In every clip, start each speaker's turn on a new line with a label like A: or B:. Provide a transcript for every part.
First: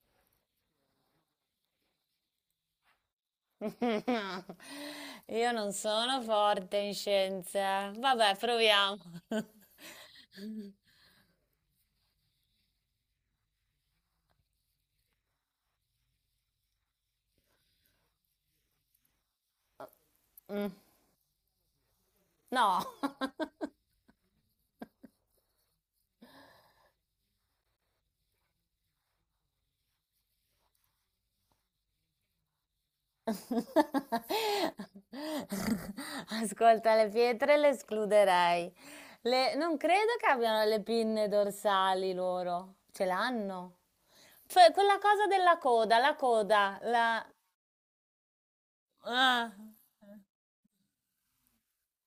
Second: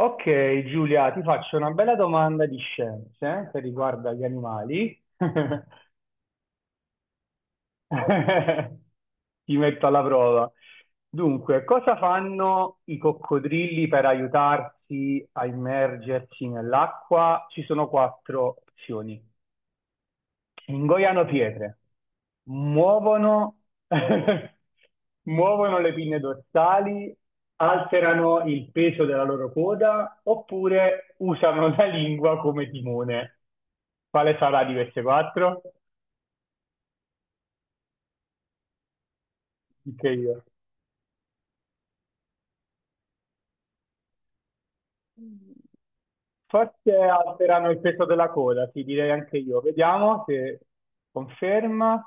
A: Ok, Giulia, ti faccio una bella domanda di scienze che riguarda gli animali.
B: Io non sono forte in scienza. Vabbè, proviamo.
A: Ti metto alla prova. Dunque, cosa fanno i coccodrilli per aiutarsi a immergersi nell'acqua? Ci sono quattro opzioni. Ingoiano pietre,
B: No.
A: muovono, muovono le pinne dorsali, alterano il peso della loro coda oppure usano la lingua come timone. Quale sarà di queste quattro?
B: Ascolta, le pietre le escluderei. Non
A: Dica
B: credo che
A: io.
B: abbiano le pinne dorsali loro. Ce l'hanno. Cioè, quella cosa della coda, la coda,
A: Forse
B: la.
A: alterano il peso della coda, ti direi anche
B: Ah.
A: io. Vediamo se conferma.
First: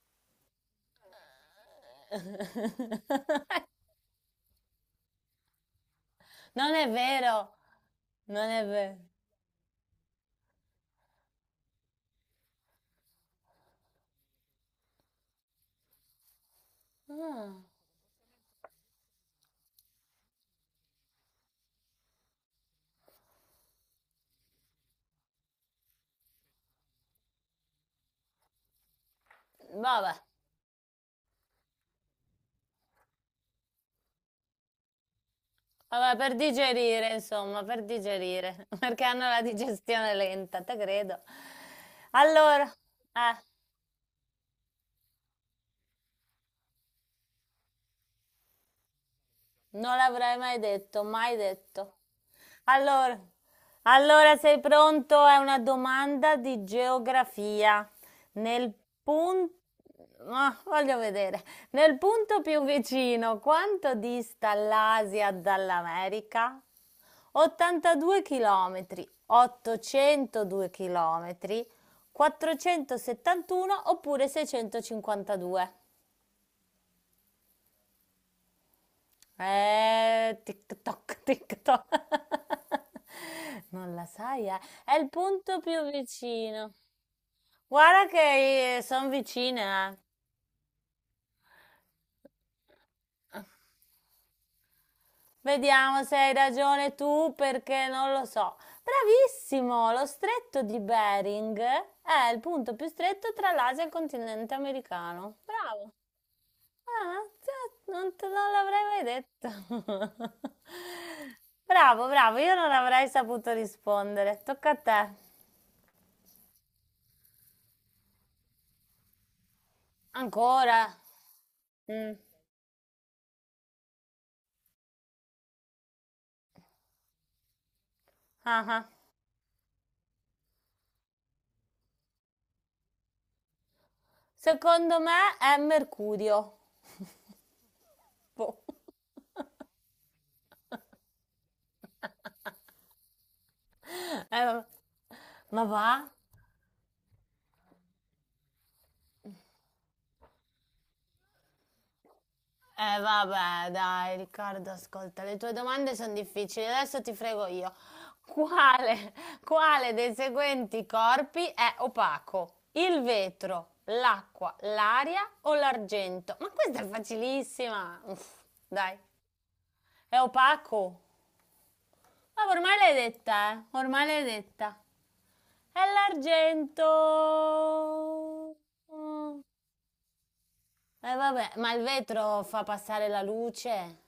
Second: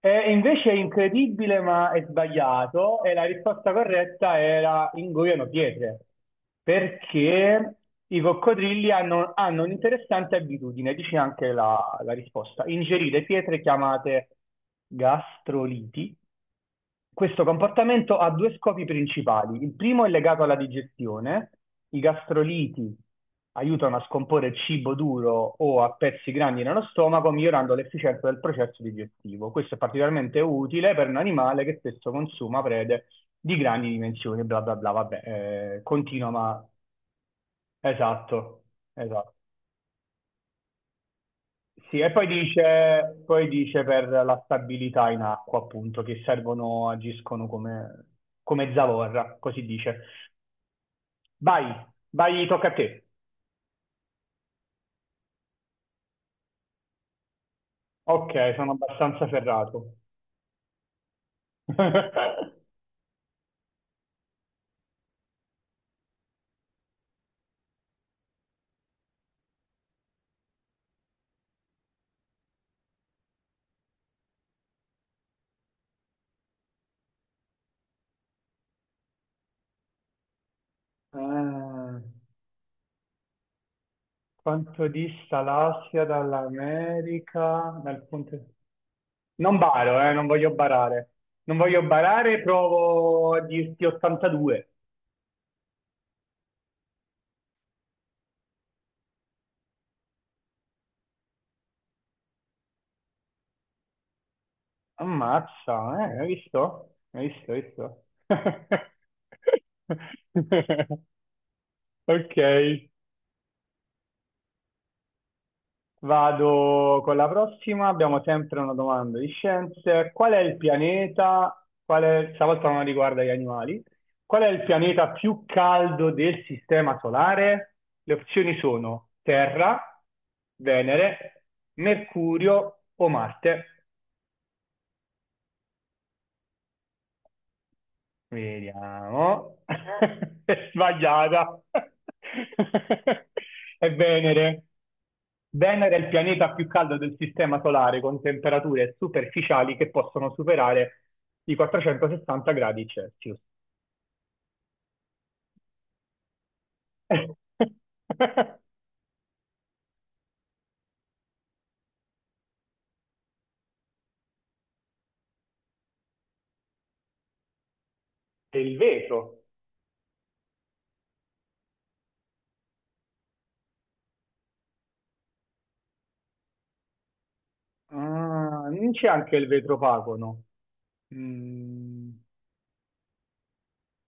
A: E invece è incredibile, ma è sbagliato. E la risposta corretta era ingoiano pietre,
B: Non è vero.
A: perché i
B: Non è
A: coccodrilli
B: vero.
A: hanno un'interessante abitudine, dice anche la risposta, ingerire pietre chiamate gastroliti. Questo
B: Ah.
A: comportamento ha due scopi principali. Il primo è legato alla digestione. I gastroliti aiutano a scomporre il cibo duro o a pezzi grandi nello stomaco, migliorando l'efficienza del processo digestivo. Questo è
B: Vabbè.
A: particolarmente utile per un animale che spesso consuma prede di grandi dimensioni, bla bla bla, vabbè,
B: Vabbè,
A: continua,
B: per
A: ma
B: digerire, insomma, per
A: esatto,
B: digerire, perché hanno
A: esatto.
B: la digestione lenta, te credo.
A: Sì, e poi
B: Allora,
A: dice,
B: eh,
A: poi dice per la stabilità in acqua, appunto, che servono, agiscono come, come zavorra, così
B: non
A: dice.
B: l'avrei mai detto, mai
A: Vai,
B: detto.
A: vai, tocca a te.
B: Allora, allora sei pronto? È una domanda di geografia.
A: Ok,
B: Nel
A: sono abbastanza
B: punto,
A: ferrato.
B: ah, voglio vedere, nel punto più vicino, quanto dista l'Asia dall'America? 82 chilometri, 802 chilometri, 471 oppure 652. Tic-toc, tic-toc.
A: Eh,
B: Non la sai, eh?
A: quanto
B: È il
A: dista
B: punto più
A: l'Asia
B: vicino.
A: dall'America? Dal
B: Guarda
A: punto...
B: che sono
A: Non
B: vicina, eh.
A: baro, non voglio barare. Non voglio barare, provo a dirti 82.
B: Vediamo se hai ragione tu perché non lo so. Bravissimo, lo stretto di Bering è il punto più stretto tra l'Asia e il continente americano. Bravo.
A: Ammazza, hai visto?
B: Ah,
A: Hai visto, hai
B: cioè,
A: visto?
B: non te non l'avrei mai detto. Bravo,
A: Ok,
B: bravo, io non avrei saputo rispondere. Tocca a te.
A: vado con la prossima. Abbiamo sempre una domanda di scienze. Qual è il
B: Ancora?
A: pianeta? Qual
B: Mm.
A: è, stavolta non riguarda gli animali. Qual è il pianeta più caldo del sistema solare? Le opzioni
B: Ah ah.
A: sono Terra, Venere, Mercurio o Marte.
B: Secondo me è Mercurio. Boh.
A: Vediamo. È sbagliata. È
B: Eh,
A: Venere.
B: va- ma va?
A: Venere è il pianeta più caldo del Sistema Solare, con temperature superficiali che possono superare i 460 gradi
B: Eh
A: Celsius.
B: vabbè, dai, Riccardo, ascolta, le tue domande sono difficili, adesso ti frego io. Quale, quale dei seguenti corpi è opaco? Il vetro, l'acqua, l'aria o l'argento? Ma questa è facilissima. Uff,
A: E il
B: dai,
A: vetro.
B: è opaco. Ma ormai l'hai detta, eh? Ormai l'hai detta. È l'argento.
A: Ah, non c'è anche
B: Mm.
A: il vetrofagono.
B: Vabbè, ma il
A: Mm,
B: vetro fa passare la luce?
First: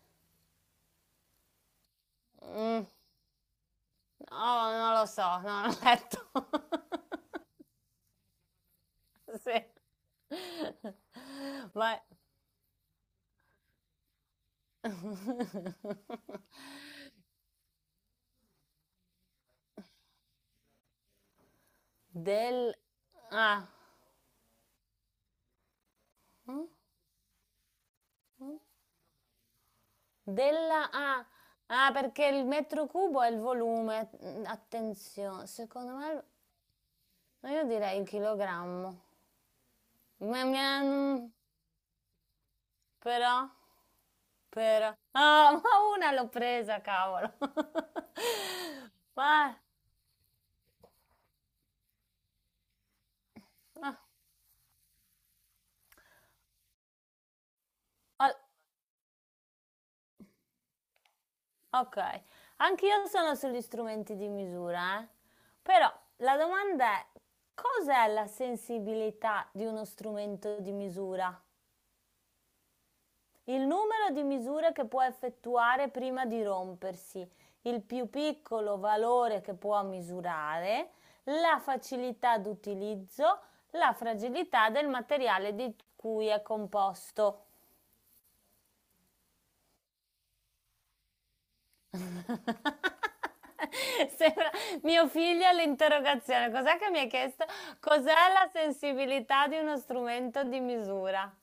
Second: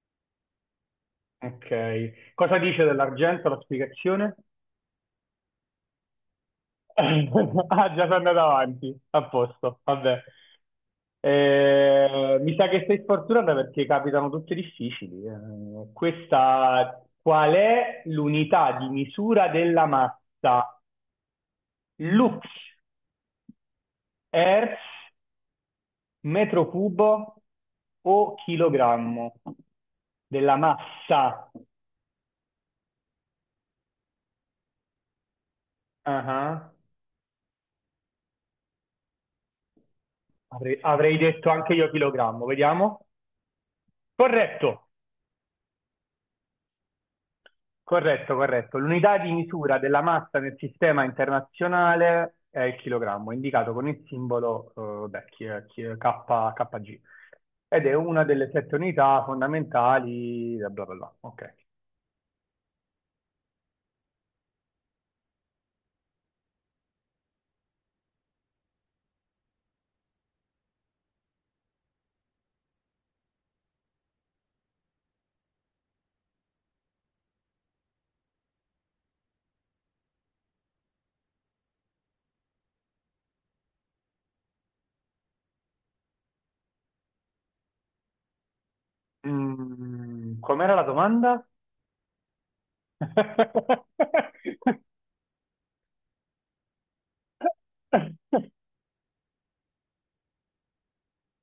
A: ok. Cosa dice
B: Mm.
A: dell'argento la spiegazione?
B: No, non lo so, non ho letto.
A: Ah, già sono andato avanti. A
B: Sì.
A: posto, vabbè.
B: Vai.
A: Mi sa che sei sfortunata perché capitano tutte difficili. Questa, qual è l'unità di misura della massa? Lux,
B: Del. Ah.
A: hertz,
B: Mm?
A: metro cubo o
B: Mm?
A: chilogrammo? Della
B: Della. Ah.
A: massa.
B: Ah, perché il metro cubo è il volume. Mm, attenzione, secondo me.
A: Ah, ah.
B: No, io direi il chilogrammo. Ma-
A: Avrei,
B: ma-
A: avrei
B: mm,
A: detto anche io chilogrammo, vediamo.
B: Però,
A: Corretto.
B: Ah, oh, ma una l'ho presa, cavolo.
A: Corretto, corretto. L'unità di
B: Ma,
A: misura della massa nel sistema internazionale è il chilogrammo, indicato con
B: ah,
A: il simbolo beh, kg, ed è una
B: ah,
A: delle sette unità fondamentali, bla bla bla. Ok.
B: ok, anch'io sono sugli strumenti di misura, eh. Però la domanda è, cos'è la sensibilità di uno strumento di misura? Il numero di misure che può effettuare prima di rompersi, il più piccolo valore che può misurare, la facilità d'utilizzo, la fragilità del materiale di cui è composto.
A: Mm, com'era la domanda?
B: Sembra mio figlio all'interrogazione. Cos'è che mi ha chiesto? Cos'è la sensibilità di uno strumento di misura?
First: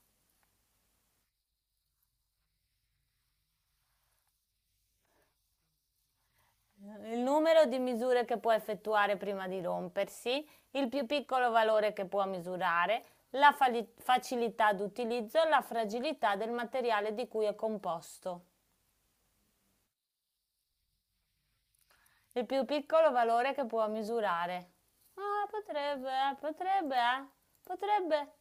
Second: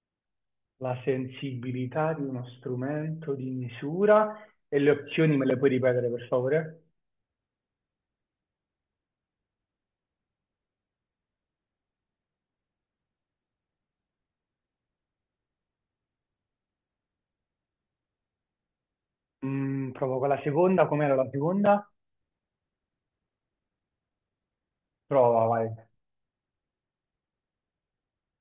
A: La sensibilità di uno strumento di misura, e le opzioni me le puoi ripetere per favore?
B: Il numero di misure che può effettuare prima di rompersi, il più piccolo valore che può misurare, la facilità d'utilizzo, la fragilità del materiale di cui è composto.
A: Mm, provo con la seconda, com'era la seconda?
B: Il più piccolo valore che può misurare. Ah,
A: Prova, vai.
B: potrebbe.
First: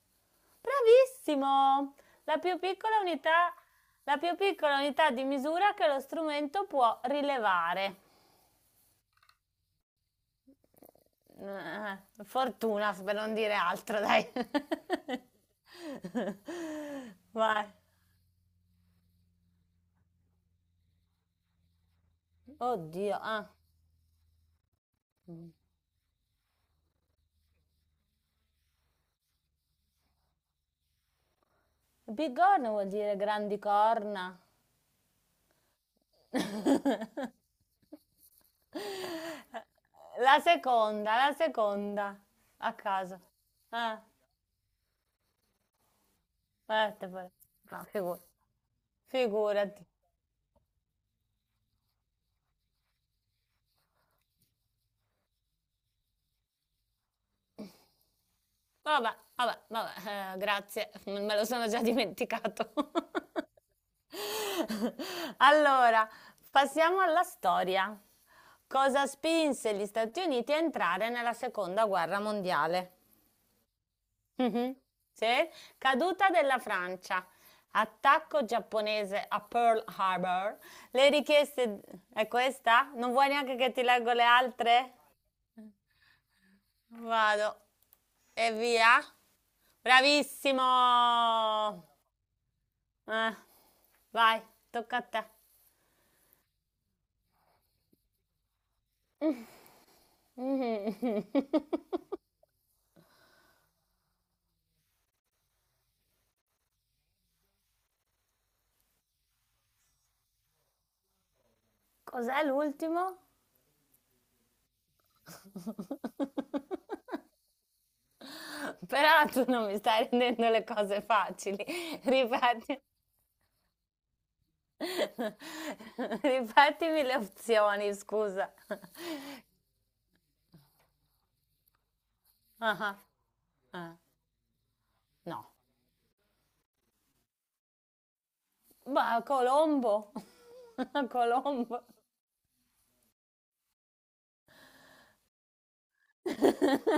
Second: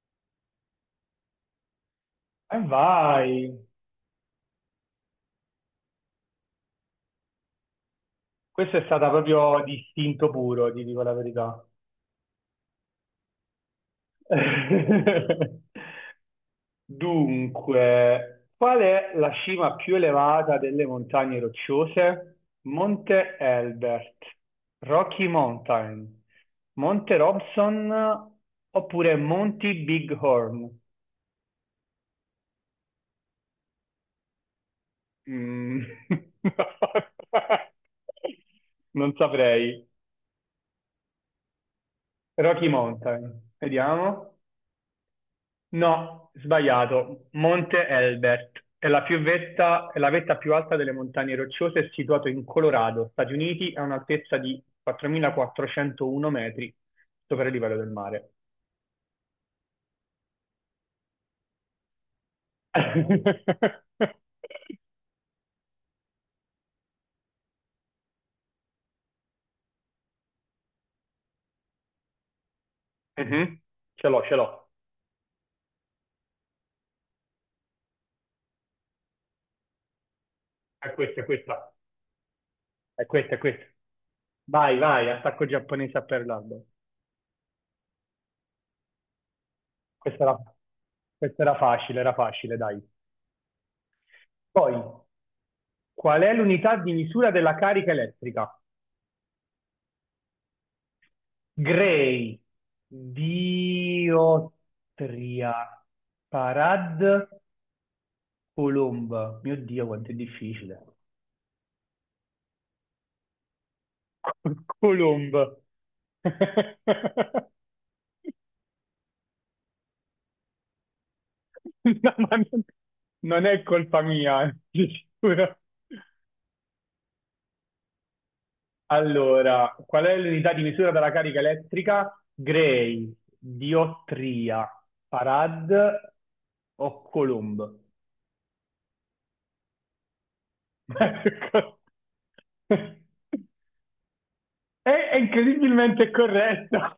B: Bravissimo! La più
A: E
B: piccola
A: vai,
B: unità, la più piccola unità di misura che lo strumento può rilevare.
A: questo è stata proprio di istinto puro, ti dico la verità.
B: Eh, fortuna, per non dire altro, dai. Vai.
A: Dunque, qual è la cima più elevata delle montagne rocciose?
B: Oddio,
A: Monte
B: ah.
A: Elbert, Rocky Mountain, Monte Robson oppure Monti Bighorn?
B: Bigorna vuol dire grandi corna.
A: Mm. Non saprei.
B: La seconda,
A: Rocky
B: a caso.
A: Mountain,
B: Ah,
A: vediamo. No,
B: guardate
A: sbagliato.
B: pure. No,
A: Monte Elbert è la,
B: figurati.
A: è la vetta più alta delle montagne rocciose, è situato in Colorado, Stati Uniti, a un'altezza di 4.401 metri sopra il livello del mare.
B: Vabbè, vabbè, vabbè, grazie, me lo sono già dimenticato. Allora, passiamo alla storia. Cosa spinse gli Stati Uniti a entrare nella seconda guerra mondiale?
A: Mhm. Ce l'ho, ce l'ho.
B: Mhm. Sì? Caduta della Francia, attacco giapponese a Pearl Harbor,
A: È
B: le
A: questa, è questa.
B: richieste. È questa?
A: È
B: Non vuoi
A: questa, è
B: neanche
A: questa.
B: che ti leggo le
A: Vai,
B: altre?
A: vai, attacco giapponese a Pearl Harbor.
B: Vado. E via.
A: Questa era,
B: Bravissimo.
A: questa era facile, dai.
B: Eh, vai,
A: Poi,
B: tocca a te.
A: qual è l'unità di misura della carica elettrica? Grey, Diotria, Parad, Colomba. Mio Dio, quanto è difficile.
B: Cos'è l'ultimo?
A: Colomba.
B: Però tu non mi stai rendendo le cose facili.
A: No, ma non
B: Ripeti.
A: non è colpa mia, di sicuro.
B: Ripetimi le opzioni, scusa.
A: Allora, qual è l'unità di misura della carica elettrica?
B: Ah, ah,
A: Gray,
B: ah,
A: diottria,
B: no.
A: farad o coulomb?
B: Ma Colombo.
A: Ma che cazzo?
B: Colombo.
A: È incredibilmente corretto.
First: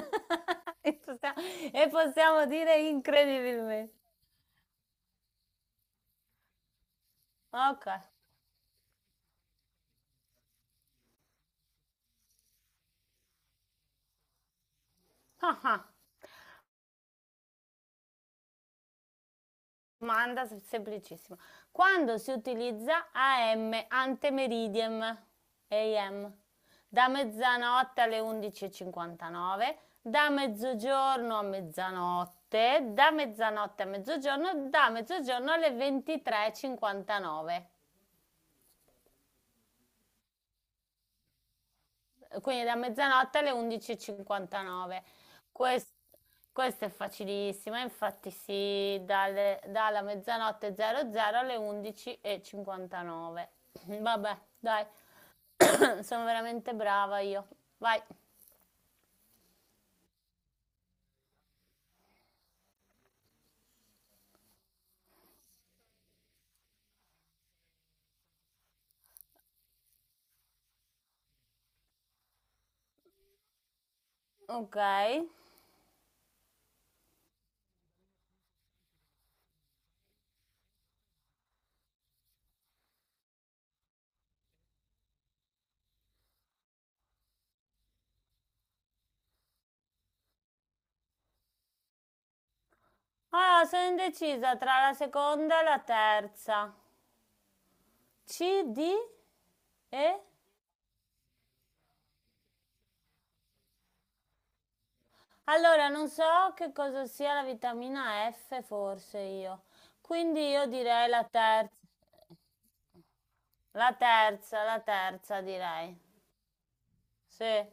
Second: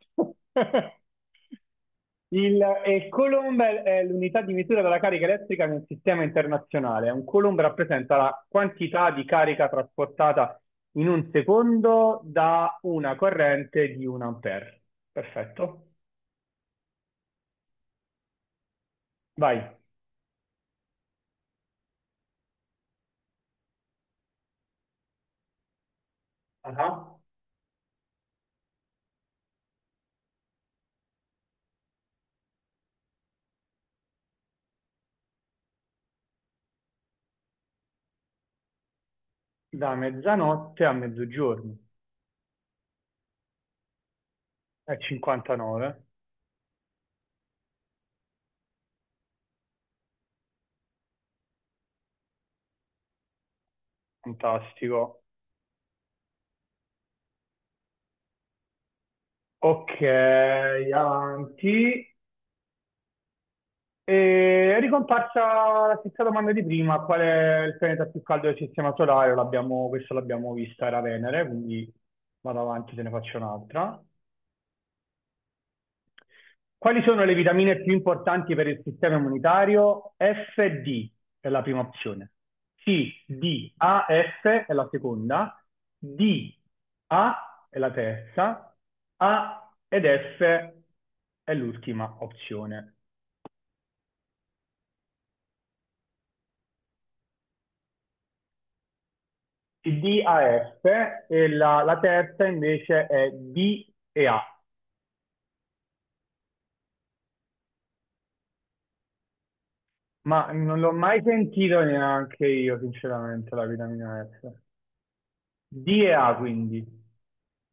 B: E possiamo, e possiamo
A: Il,
B: dire
A: e Coulomb è
B: incredibilmente.
A: è l'unità di misura della carica elettrica nel sistema internazionale. Un Coulomb
B: Ok.
A: rappresenta la quantità di carica trasportata in un secondo da una corrente di un ampere.
B: Ah,
A: Perfetto.
B: ah,
A: Vai.
B: domanda semplicissima. Quando si utilizza AM, ante meridiem, AM, da
A: Ah,
B: mezzanotte alle 11.59, da mezzogiorno a mezzanotte, da mezzanotte a mezzogiorno, da mezzogiorno alle 23.59.
A: da mezzanotte a mezzogiorno.
B: Quindi da mezzanotte alle
A: È
B: 11.59. Quest-
A: 59.
B: Questo è facilissimo, infatti si dalla mezzanotte 00 alle 11.59. Vabbè, dai,
A: Fantastico.
B: sono veramente brava io. Vai.
A: Ok, avanti. E è ricomparsa la stessa domanda di prima, qual è il pianeta più caldo del sistema solare? L'abbiamo- questo l'abbiamo vista, era Venere, quindi vado avanti, te ne faccio un'altra.
B: Ok.
A: Quali sono le vitamine più importanti per il sistema immunitario? F, D è la prima opzione. C, D, A, F è la seconda. D, A è la terza. A ed F è l'ultima opzione.
B: Allora, sono indecisa tra la seconda e la terza. C, D e.
A: DAF e la terza invece è DEA,
B: Allora, non so che cosa sia la vitamina F, forse io. Quindi
A: ma
B: io
A: non l'ho
B: direi
A: mai
B: la terza.
A: sentito neanche io, sinceramente, la
B: La
A: vitamina F.
B: terza, la terza direi.
A: DEA quindi.
B: Sì.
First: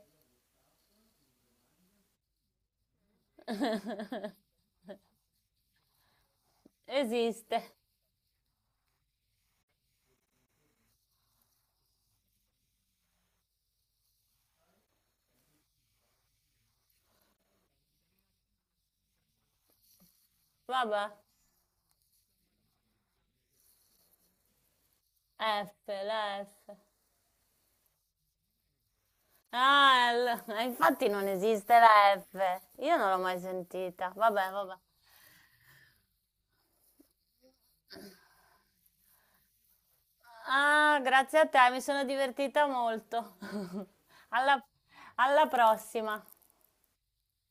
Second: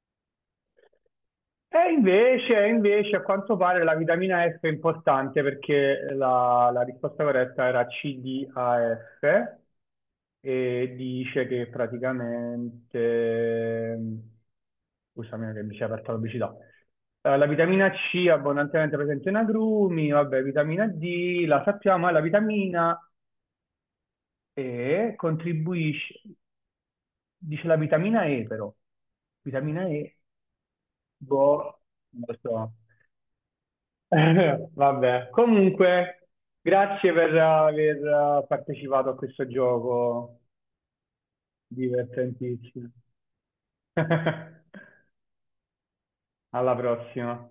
A: E invece, a quanto pare la vitamina F è importante perché la risposta
B: Esiste.
A: corretta era CDAF e dice che praticamente, scusami che mi si è aperta la pubblicità, eh, la vitamina C è abbondantemente presente in agrumi, vabbè, vitamina
B: Vabbè.
A: D, la sappiamo, e la vitamina E
B: F,
A: contribuisce,
B: la F.
A: dice la vitamina E però, vitamina
B: Ah,
A: E,
B: l- infatti non esiste
A: boh,
B: la
A: non lo
B: F.
A: so.
B: Io non l'ho mai sentita. Vabbè, vabbè.
A: Vabbè, comunque, grazie per aver partecipato a questo gioco
B: Ah, grazie a te, mi sono divertita
A: divertentissimo.
B: molto. alla alla prossima.
A: Alla prossima.